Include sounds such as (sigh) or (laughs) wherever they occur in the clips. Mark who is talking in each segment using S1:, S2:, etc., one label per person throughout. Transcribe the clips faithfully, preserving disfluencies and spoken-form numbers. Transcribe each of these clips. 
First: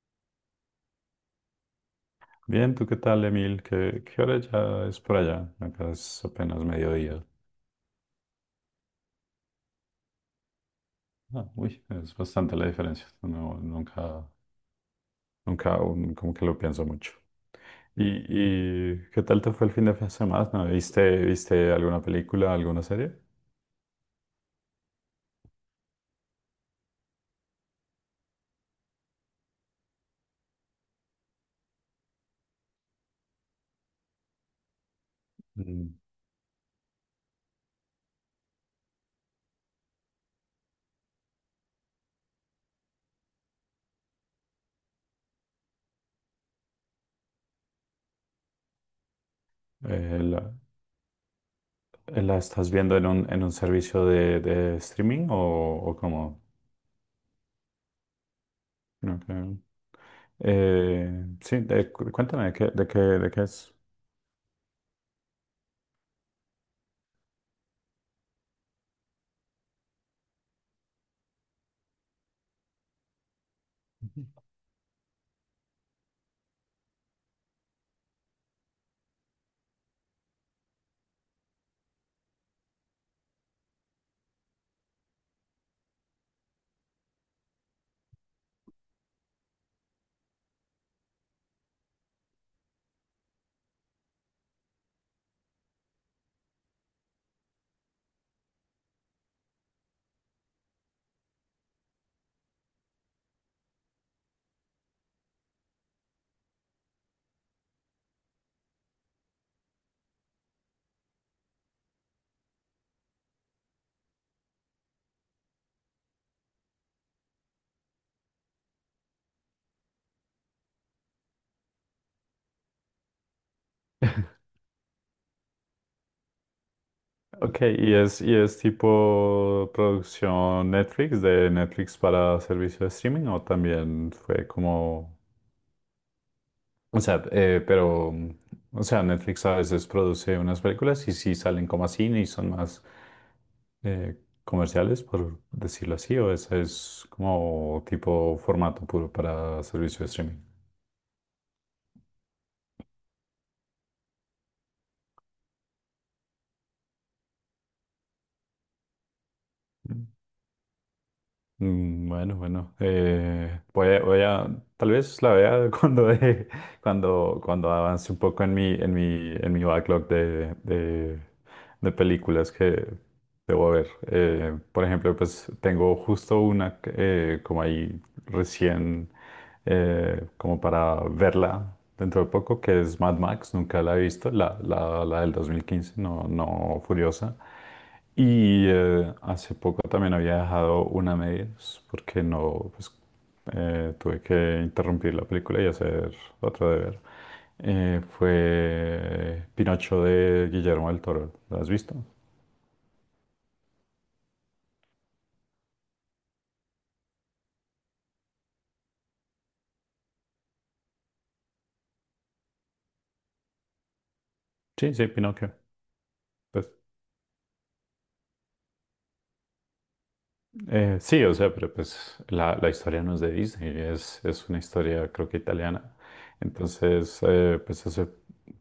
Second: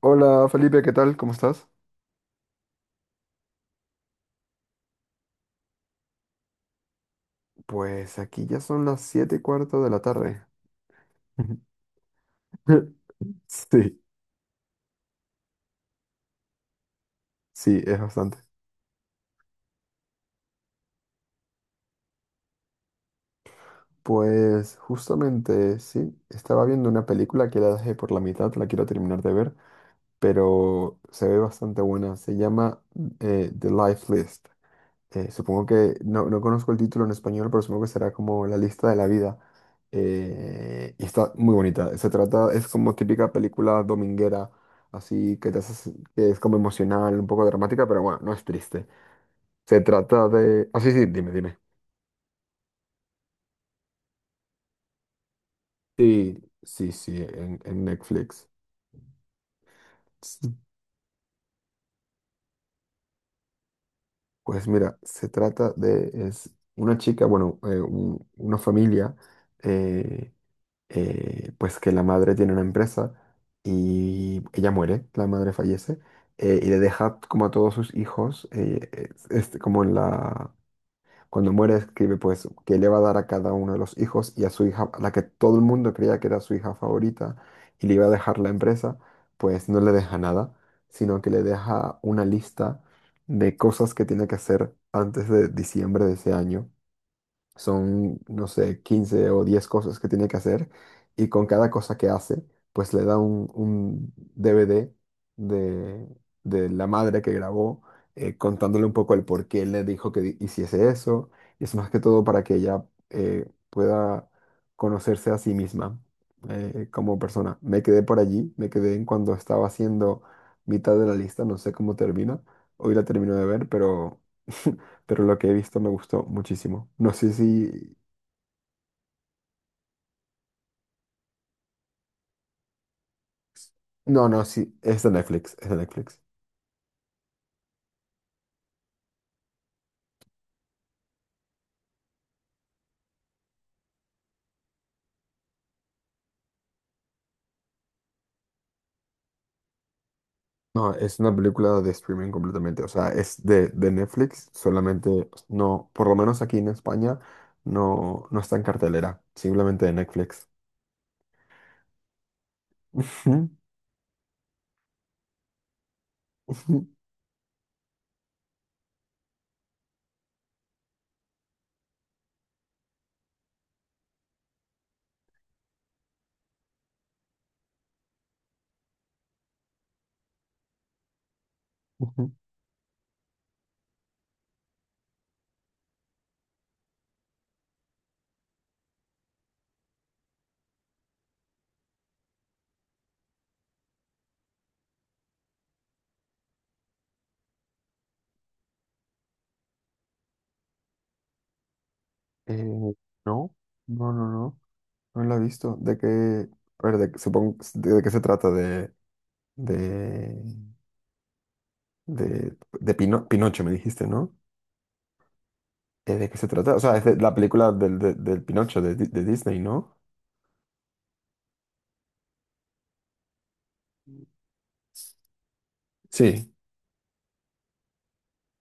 S1: Hola Felipe, ¿qué tal? ¿Cómo estás?
S2: Bien, ¿tú qué tal, Emil? ¿Qué, qué hora ya es por allá? Acá es apenas mediodía.
S1: Pues aquí ya son las siete y cuarto de la tarde.
S2: Ah, uy, es bastante la
S1: (laughs)
S2: diferencia. No,
S1: Sí,
S2: nunca, nunca, um, como que lo pienso mucho.
S1: sí, es
S2: ¿Y,
S1: bastante.
S2: y qué tal te fue el fin de semana? ¿Viste, viste alguna película, alguna serie?
S1: Pues justamente sí, estaba viendo una película que la dejé por la mitad, la quiero terminar de ver, pero se ve bastante buena. Se llama eh, The Life List. Eh, supongo
S2: Mm,
S1: que no, no conozco el título en español, pero supongo que será como La lista de la vida. Eh, y está muy bonita. Se trata, es como típica película dominguera, así que te hace- que es como emocional, un poco dramática, pero bueno, no es triste. Se
S2: eh,
S1: trata
S2: ¿la,
S1: de. Ah, sí, sí, dime, dime.
S2: la estás viendo en un, en un servicio de, de streaming o, o cómo?
S1: Sí, sí, sí, en, en Netflix.
S2: Ok.
S1: Sí.
S2: Eh, sí, de- cu- cuéntame, ¿de qué, de qué, de qué es?
S1: Pues mira, se trata de. Es una chica, bueno, eh, un- una familia. eh, eh, pues que la madre tiene una empresa y ella muere, la madre fallece, eh, y le deja como a todos sus hijos, eh, es- este, como en la. Cuando muere escribe pues que le va a dar a cada uno de los hijos y a su hija, a la que todo el mundo creía que era su hija favorita y le iba a dejar la empresa, pues no le deja nada, sino que le deja una lista de cosas que tiene que hacer antes de diciembre de ese año son, no sé, quince o diez cosas que tiene que hacer y con cada cosa que hace, pues le da un, un D V D de, de la madre que grabó, eh, contándole un poco el por qué le dijo que di- hiciese eso. Y es más que todo para que ella eh, pueda conocerse a sí misma, eh, como persona. Me quedé por allí, me quedé en cuando estaba haciendo mitad de la lista, no sé cómo termina. Hoy la termino de ver, pero (laughs) pero lo que he visto me gustó muchísimo. No sé
S2: Ok, y
S1: si.
S2: es, y es tipo producción Netflix, de Netflix para servicio de streaming, o también
S1: No, no,
S2: fue
S1: sí, es de
S2: como,
S1: Netflix, es de Netflix.
S2: o sea, eh, pero, o sea, Netflix a veces produce unas películas y sí salen como a cine y son más eh, comerciales, por decirlo así, o ese es como tipo formato puro para servicio de streaming.
S1: No, es una película de streaming completamente, o sea, es de, de Netflix, solamente no, por lo menos aquí en España, no, no está en cartelera, simplemente de Netflix.
S2: Mm. Bueno, bueno,
S1: Ujú,
S2: eh, voy a, voy a- tal vez la vea (laughs) cuando, deje-
S1: ujú,
S2: cuando, cuando avance un poco en mi, en mi, en mi backlog de, de, de películas que debo ver. Eh, por ejemplo, pues tengo justo una que, eh, como ahí recién, eh, como para verla dentro de
S1: ujú.
S2: poco, que es Mad Max, nunca la he visto, la, la, la del dos mil quince, no, no Furiosa. Y eh, hace poco también había dejado una a medias porque no, pues eh, tuve que interrumpir la película y hacer otro deber. Eh, fue Pinocho de Guillermo del Toro. ¿Lo has visto?
S1: Eh, no, no, no, no, no la he visto. ¿De qué, a ver, de, supongo, de, de qué se trata? De, de, de, de Pino- Pinocho, me dijiste, ¿no?
S2: Sí, sí, Pinocchio.
S1: Eh, ¿De qué se
S2: Pues,
S1: trata? O sea, es de la película del, de- del Pinocho de, Di- de Disney, ¿no?
S2: Eh, sí, o sea, pero pues la, la historia no es de Disney, es, es una historia creo que italiana.
S1: Sí.
S2: Entonces, eh, pues hace,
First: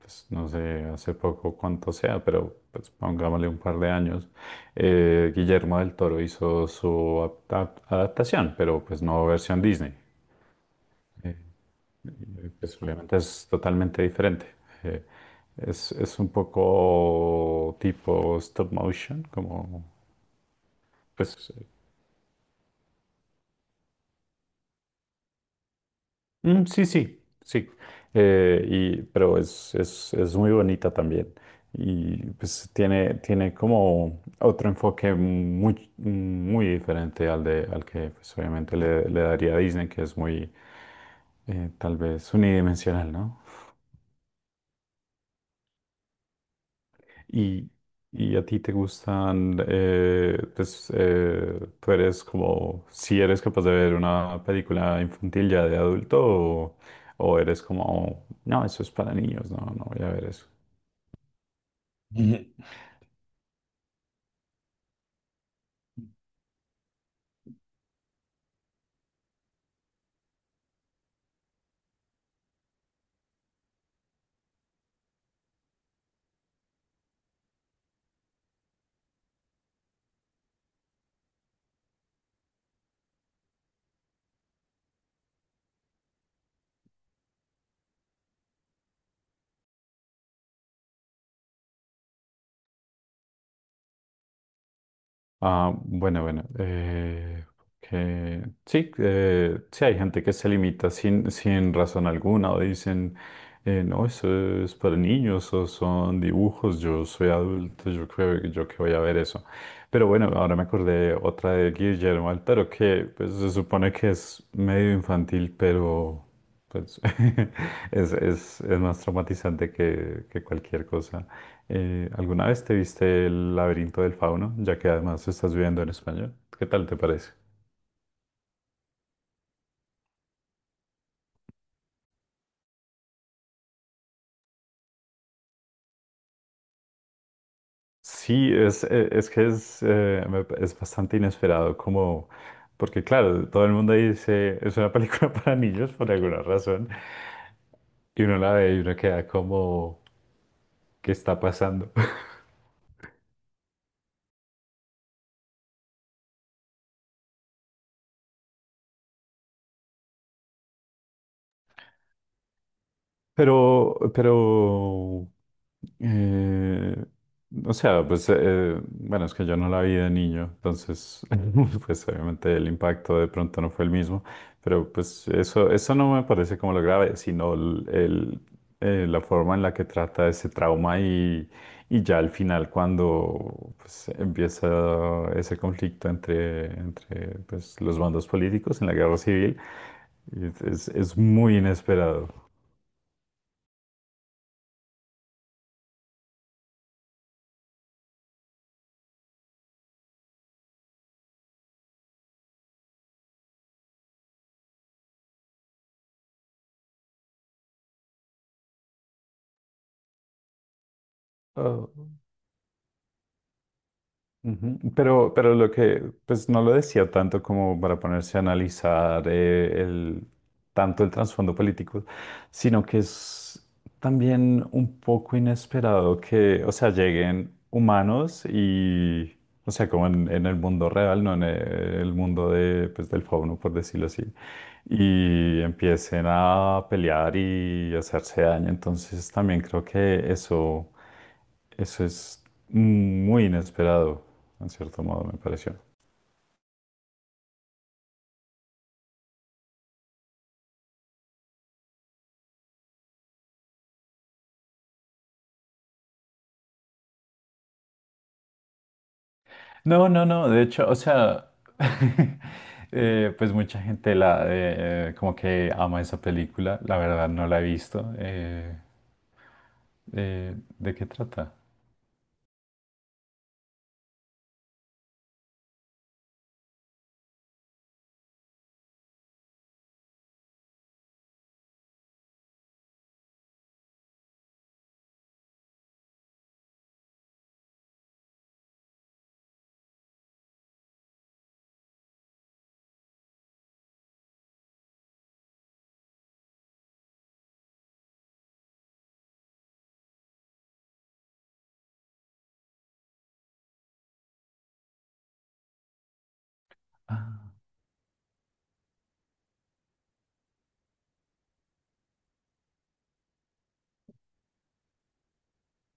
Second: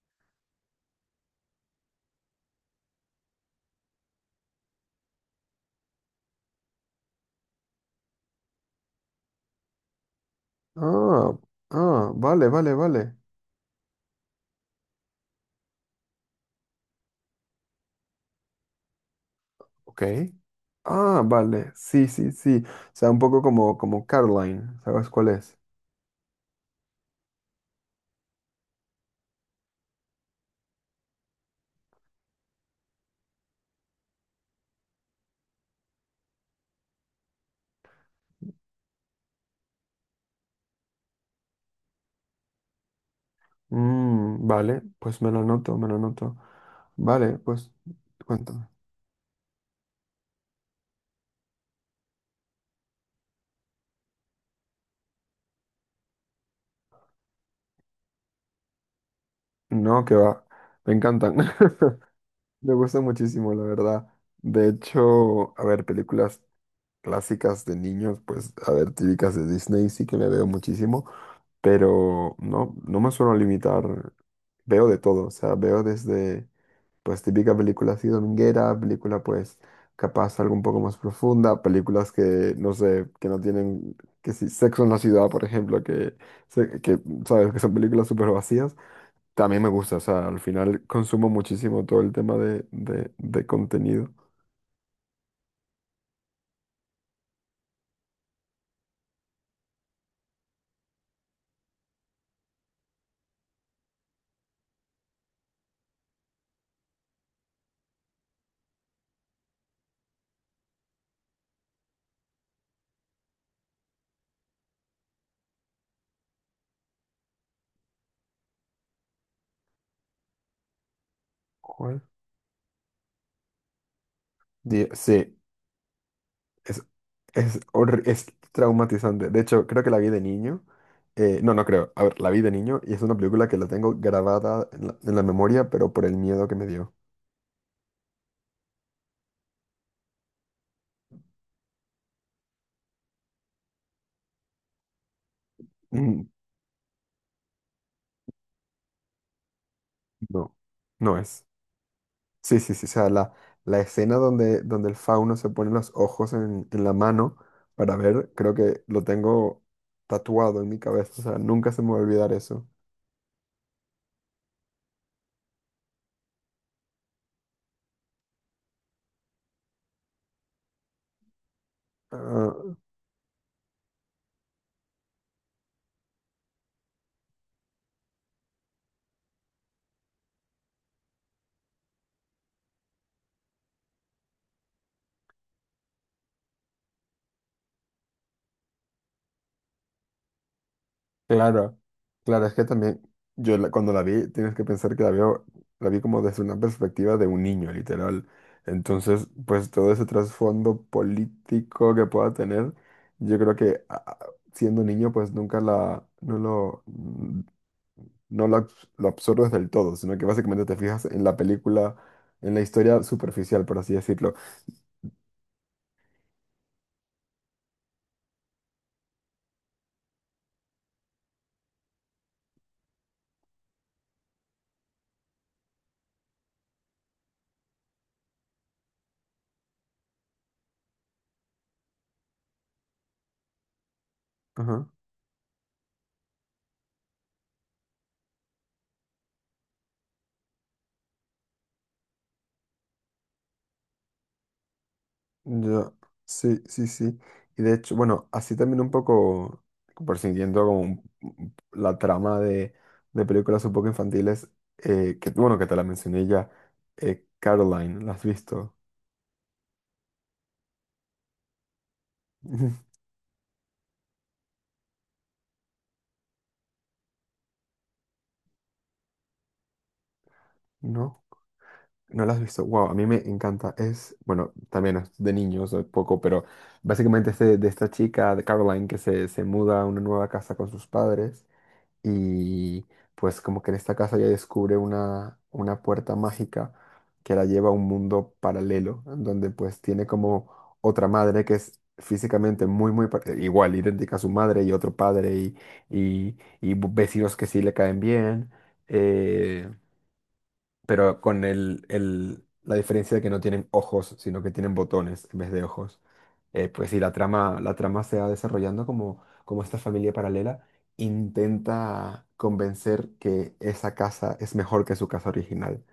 S2: pues, no sé, hace poco cuánto sea, pero pues pongámosle un par de años, eh, Guillermo del Toro hizo su apta- adaptación, pero pues no versión Disney.
S1: Ah,
S2: Eh,
S1: ah, vale,
S2: eh,
S1: vale,
S2: pues
S1: vale.
S2: obviamente es totalmente diferente. Eh, es, es un poco tipo stop motion, como
S1: Ok. Ah,
S2: pues.
S1: vale, sí, sí, sí. O sea, un poco como, como, Caroline, ¿sabes cuál es?
S2: Mm, sí, sí, sí. Eh, y, pero es, es, es muy bonita también. Y pues tiene, tiene como otro enfoque muy, muy diferente al de, al que pues, obviamente le, le daría a Disney, que es muy eh, tal vez unidimensional, ¿no?
S1: Mm, vale, pues me lo anoto, me lo anoto. Vale, pues
S2: Y, y a ti
S1: cuéntame.
S2: te gustan, eh, pues eh, tú eres como, si eres capaz de ver una película infantil ya de adulto o, o eres como, no, eso es para niños, no, no voy
S1: No,
S2: a
S1: que
S2: ver
S1: va,
S2: eso.
S1: me encantan. (laughs) Me gusta muchísimo, la verdad. De hecho, a ver, películas clásicas de niños, pues, a ver, típicas de Disney, sí que me veo muchísimo. Pero no, no me suelo limitar. Veo de todo, o sea, veo desde, pues, típica película así dominguera, película, pues, capaz algo un poco más profunda, películas que, no sé, que no tienen, que si Sexo en la Ciudad, por ejemplo, que, se- que sabes, que son películas súper vacías, también me gusta, o sea, al final consumo muchísimo todo el tema de, de, de contenido.
S2: Ah, bueno, bueno. Eh, que, sí, eh, sí, hay gente que se limita sin, sin razón alguna o dicen, eh, no, eso es para niños o son dibujos, yo soy adulto, yo creo que yo que voy a ver eso. Pero bueno, ahora me acordé otra de Guillermo Altero que pues, se supone que es medio infantil, pero pues, (laughs) es, es, es más traumatizante que, que cualquier cosa.
S1: ¿Cuál?
S2: Eh, ¿alguna vez te viste El laberinto del fauno? Ya
S1: Di-
S2: que además
S1: Sí.
S2: estás viviendo en español. ¿Qué
S1: Es,
S2: tal te parece?
S1: es, horri- es traumatizante. De hecho, creo que la vi de niño. Eh, no, no creo. A ver, la vi de niño y es una película que la tengo grabada en la, en la, memoria, pero por el miedo que me dio.
S2: Sí, es, eh, es que es, eh, me pa- es bastante inesperado, como, porque claro, todo el mundo dice, es una película (laughs) para niños por
S1: Mm.
S2: alguna razón, y uno la ve y uno queda como,
S1: No,
S2: ¿qué
S1: no
S2: está
S1: es.
S2: pasando? (laughs)
S1: Sí, sí, sí. O sea, la, la escena donde, donde el fauno se pone los ojos en, en la mano para ver, creo que lo tengo tatuado en mi cabeza. O sea, nunca se me va a olvidar eso.
S2: Pero, pero Eh, o sea, pues, eh, bueno, es que yo no la vi de niño, entonces, (laughs) pues obviamente el
S1: Ah,
S2: impacto de pronto no fue el mismo, pero pues eso, eso no me parece como lo grave, sino el, el, eh, la forma en la que trata ese trauma y, y ya al final cuando pues, empieza ese conflicto entre, entre pues, los bandos políticos en la guerra civil, es, es es muy
S1: claro, claro,
S2: inesperado.
S1: es que también yo la- cuando la vi, tienes que pensar que la veo, la vi como desde una perspectiva de un niño, literal. Entonces, pues todo ese trasfondo político que pueda tener, yo creo que a- a- siendo niño, pues nunca la, no lo, mm, no lo, abs- lo absorbes del todo, sino que básicamente te fijas en la
S2: Oh.
S1: película, en la historia superficial, por así decirlo.
S2: Ujú. Pero, pero lo que, pues no lo decía tanto como para ponerse a analizar eh, el, tanto el trasfondo político, sino que es también un poco inesperado que, o sea, lleguen humanos y, o sea, como en, en el mundo real, no en el mundo de, pues, del fauno, por decirlo así,
S1: Ajá,
S2: y empiecen a pelear y hacerse daño. Entonces también creo que eso, eso es muy inesperado en cierto modo me pareció.
S1: ya, sí, sí, sí. Y de hecho, bueno, así también un poco, por siguiendo como un la trama de, de películas un poco infantiles, eh, que bueno, que te la mencioné ya, eh, Caroline, ¿la has visto?
S2: No, no, no, de hecho, o sea, (laughs)
S1: (laughs)
S2: eh, pues mucha gente la eh, eh, como que ama esa película, la verdad no la he visto. Eh, eh, ¿de qué
S1: No,
S2: trata?
S1: no la has visto. Wow, a mí me encanta. Es, bueno, también es de niños, eh, poco, pero básicamente es de, de esta chica, de Caroline, que se, se muda a una nueva casa con sus padres y pues como que en esta casa ella descubre una, una puerta mágica que la lleva a un mundo paralelo, en donde pues tiene como otra madre que es físicamente muy, muy pa- igual, idéntica a su madre y otro padre y, y- y vecinos que sí le caen bien. eh, pero con el, el- la diferencia de que no tienen ojos, sino que tienen botones en vez de ojos. Eh, pues sí, la
S2: Ah,
S1: trama, la trama se va desarrollando como, como, esta familia paralela intenta convencer que esa casa es mejor que su casa original.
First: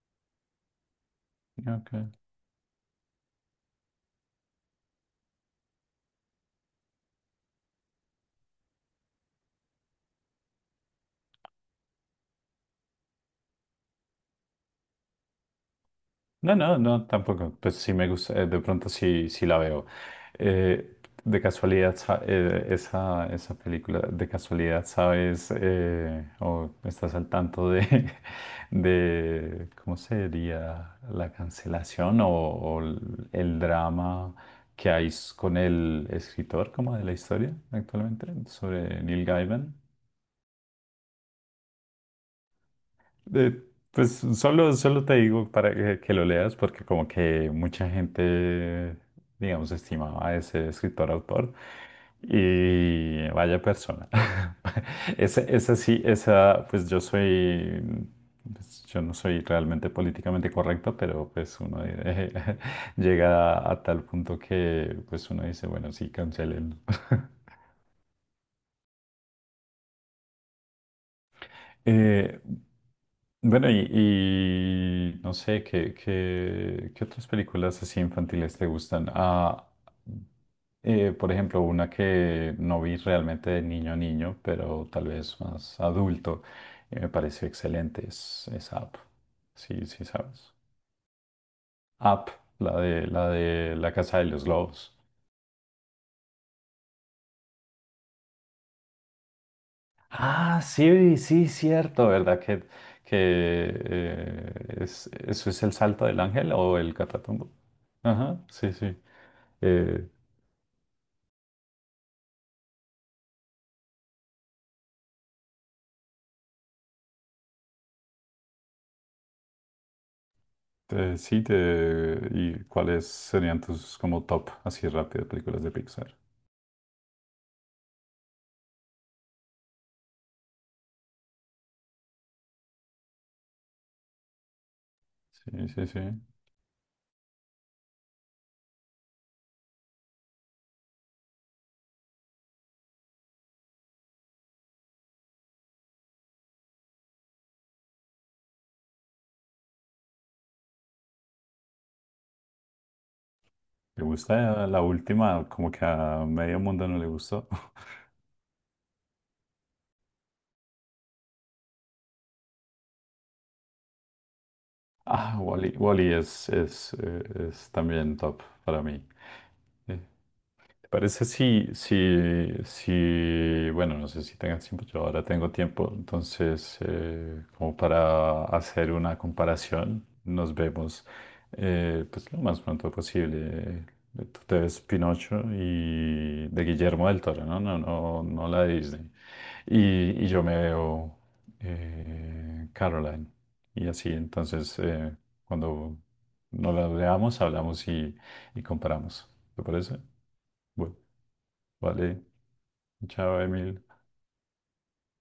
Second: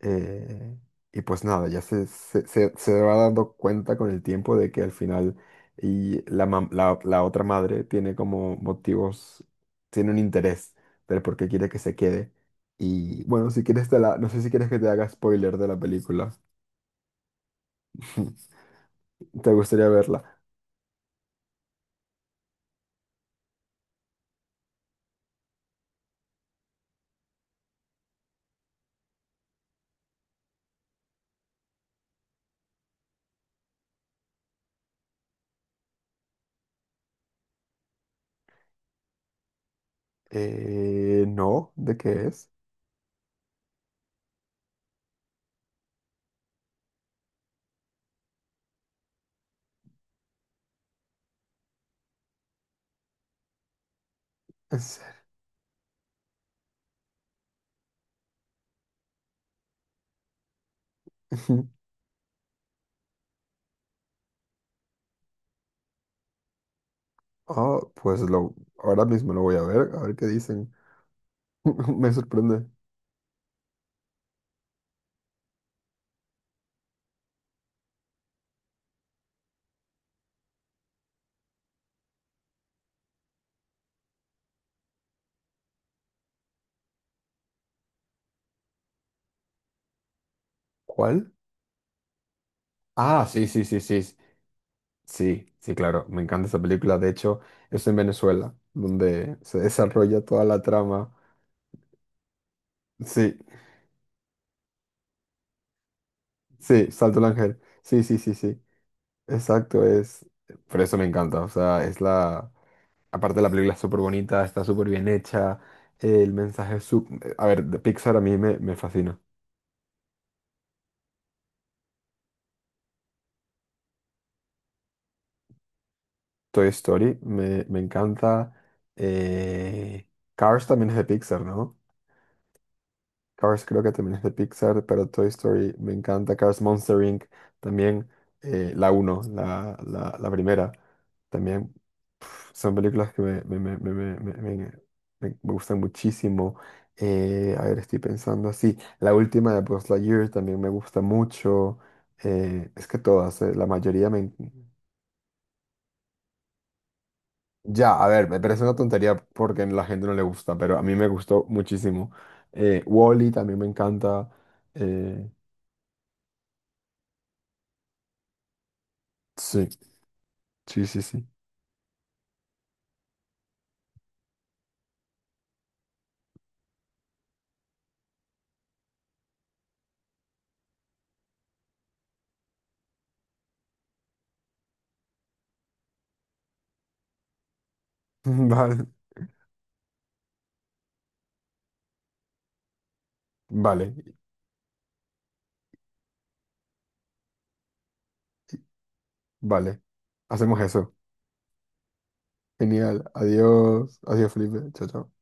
S1: Eh, y pues nada, ya
S2: ok.
S1: se, se, se- se va dando cuenta con el tiempo de que al final y la, mam- la, la otra madre tiene como motivos, tiene un interés del por qué quiere que se quede. Y bueno, si quieres te la, no sé si quieres que te haga spoiler de la película.
S2: No, no, no, tampoco. Pues sí me gusta, eh,
S1: (laughs)
S2: de pronto sí, sí
S1: ¿Te
S2: la veo.
S1: gustaría verla?
S2: Eh, de casualidad, sa- eh, esa, esa película, de casualidad, ¿sabes? Eh, o estás al tanto de, (laughs) de ¿cómo sería la cancelación o, o el el drama que hay s- con el escritor como de la historia actualmente sobre Neil Gaiman?
S1: Eh, no, ¿de qué es?
S2: Eh, pues solo, solo te digo para que, que lo leas, porque como que mucha gente, digamos, estimaba a ese escritor autor. Y vaya persona.
S1: ¿En serio?
S2: (laughs) Esa, esa sí, esa, pues yo soy, pues, yo no soy realmente políticamente correcto, pero pues
S1: (laughs)
S2: uno eh, (laughs) llega a, tal punto que pues uno dice, bueno, sí, cancelen. (laughs)
S1: Ah, pues lo, ahora mismo lo voy a ver, a ver qué dicen. (laughs) Me
S2: Eh,
S1: sorprende.
S2: bueno, y, y no sé, ¿qué, qué, qué otras películas así infantiles te gustan? Ah, eh, por ejemplo, una que no vi realmente de niño a niño, pero tal vez más adulto, y me pareció excelente, es, es Up. Sí, sí, sabes.
S1: ¿Cuál?
S2: Up, la de,
S1: Ah,
S2: la
S1: sí, sí,
S2: de
S1: sí,
S2: La
S1: sí.
S2: Casa de los globos.
S1: Sí, sí, claro, me encanta esa película. De hecho, es en Venezuela, donde se desarrolla toda
S2: Ah,
S1: la trama.
S2: sí, sí, cierto, ¿verdad? Que, que
S1: Sí,
S2: eh, es, eso es el salto del ángel o
S1: sí,
S2: el
S1: Salto el
S2: catatumbo.
S1: Ángel. Sí, sí, sí,
S2: Ajá,
S1: sí.
S2: sí, sí.
S1: Exacto,
S2: Eh,
S1: es. Por eso me encanta. O sea, es la. Aparte, la película es súper bonita, está súper bien hecha. El mensaje es su-. A ver, de Pixar a mí me, me fascina.
S2: eh, sí, te... ¿y cuáles serían tus como top, así rápido, películas de Pixar?
S1: Toy Story me, me encanta. eh, Cars también es de Pixar, ¿no? Cars creo que también es de Pixar, pero Toy
S2: Sí,
S1: Story
S2: sí,
S1: me
S2: sí.
S1: encanta. Cars Monster inc también, eh, la uno, la, la, la primera. También pf, son películas que me, me, me, me, me, me- me- me- me gustan muchísimo. Eh, a ver, estoy pensando así. La última de Buzz Lightyear también me gusta mucho. Eh, es que todas, eh, la
S2: ¿Te
S1: mayoría me. en-
S2: gusta la última? Como que a medio mundo no le gustó. (laughs)
S1: Ya, a ver, me parece una tontería porque a la gente no le gusta, pero a mí me gustó muchísimo. Eh, Wall-E también me encanta. Eh,
S2: Ah, Wall-E. Wall-E es, es, eh, es también top para mí.
S1: sí. Sí, sí,
S2: Parece
S1: sí.
S2: si, si, si, bueno, no sé si tengas tiempo, yo ahora tengo tiempo, entonces eh, como para hacer una comparación, nos vemos eh, pues lo más pronto posible. Tú te ves Pinocho y de Guillermo del Toro, ¿no? No, no, no
S1: (laughs)
S2: la de
S1: Vale,
S2: Disney. Y, y yo me veo eh, Caroline. Y
S1: vale,
S2: así, entonces, eh, cuando nos la veamos, hablamos y, y comparamos. ¿Te
S1: vale.
S2: parece?
S1: Hacemos eso.
S2: Bueno. Vale,
S1: Genial.
S2: chao, Emil.
S1: Adiós. Adiós, Felipe. Chao, chao.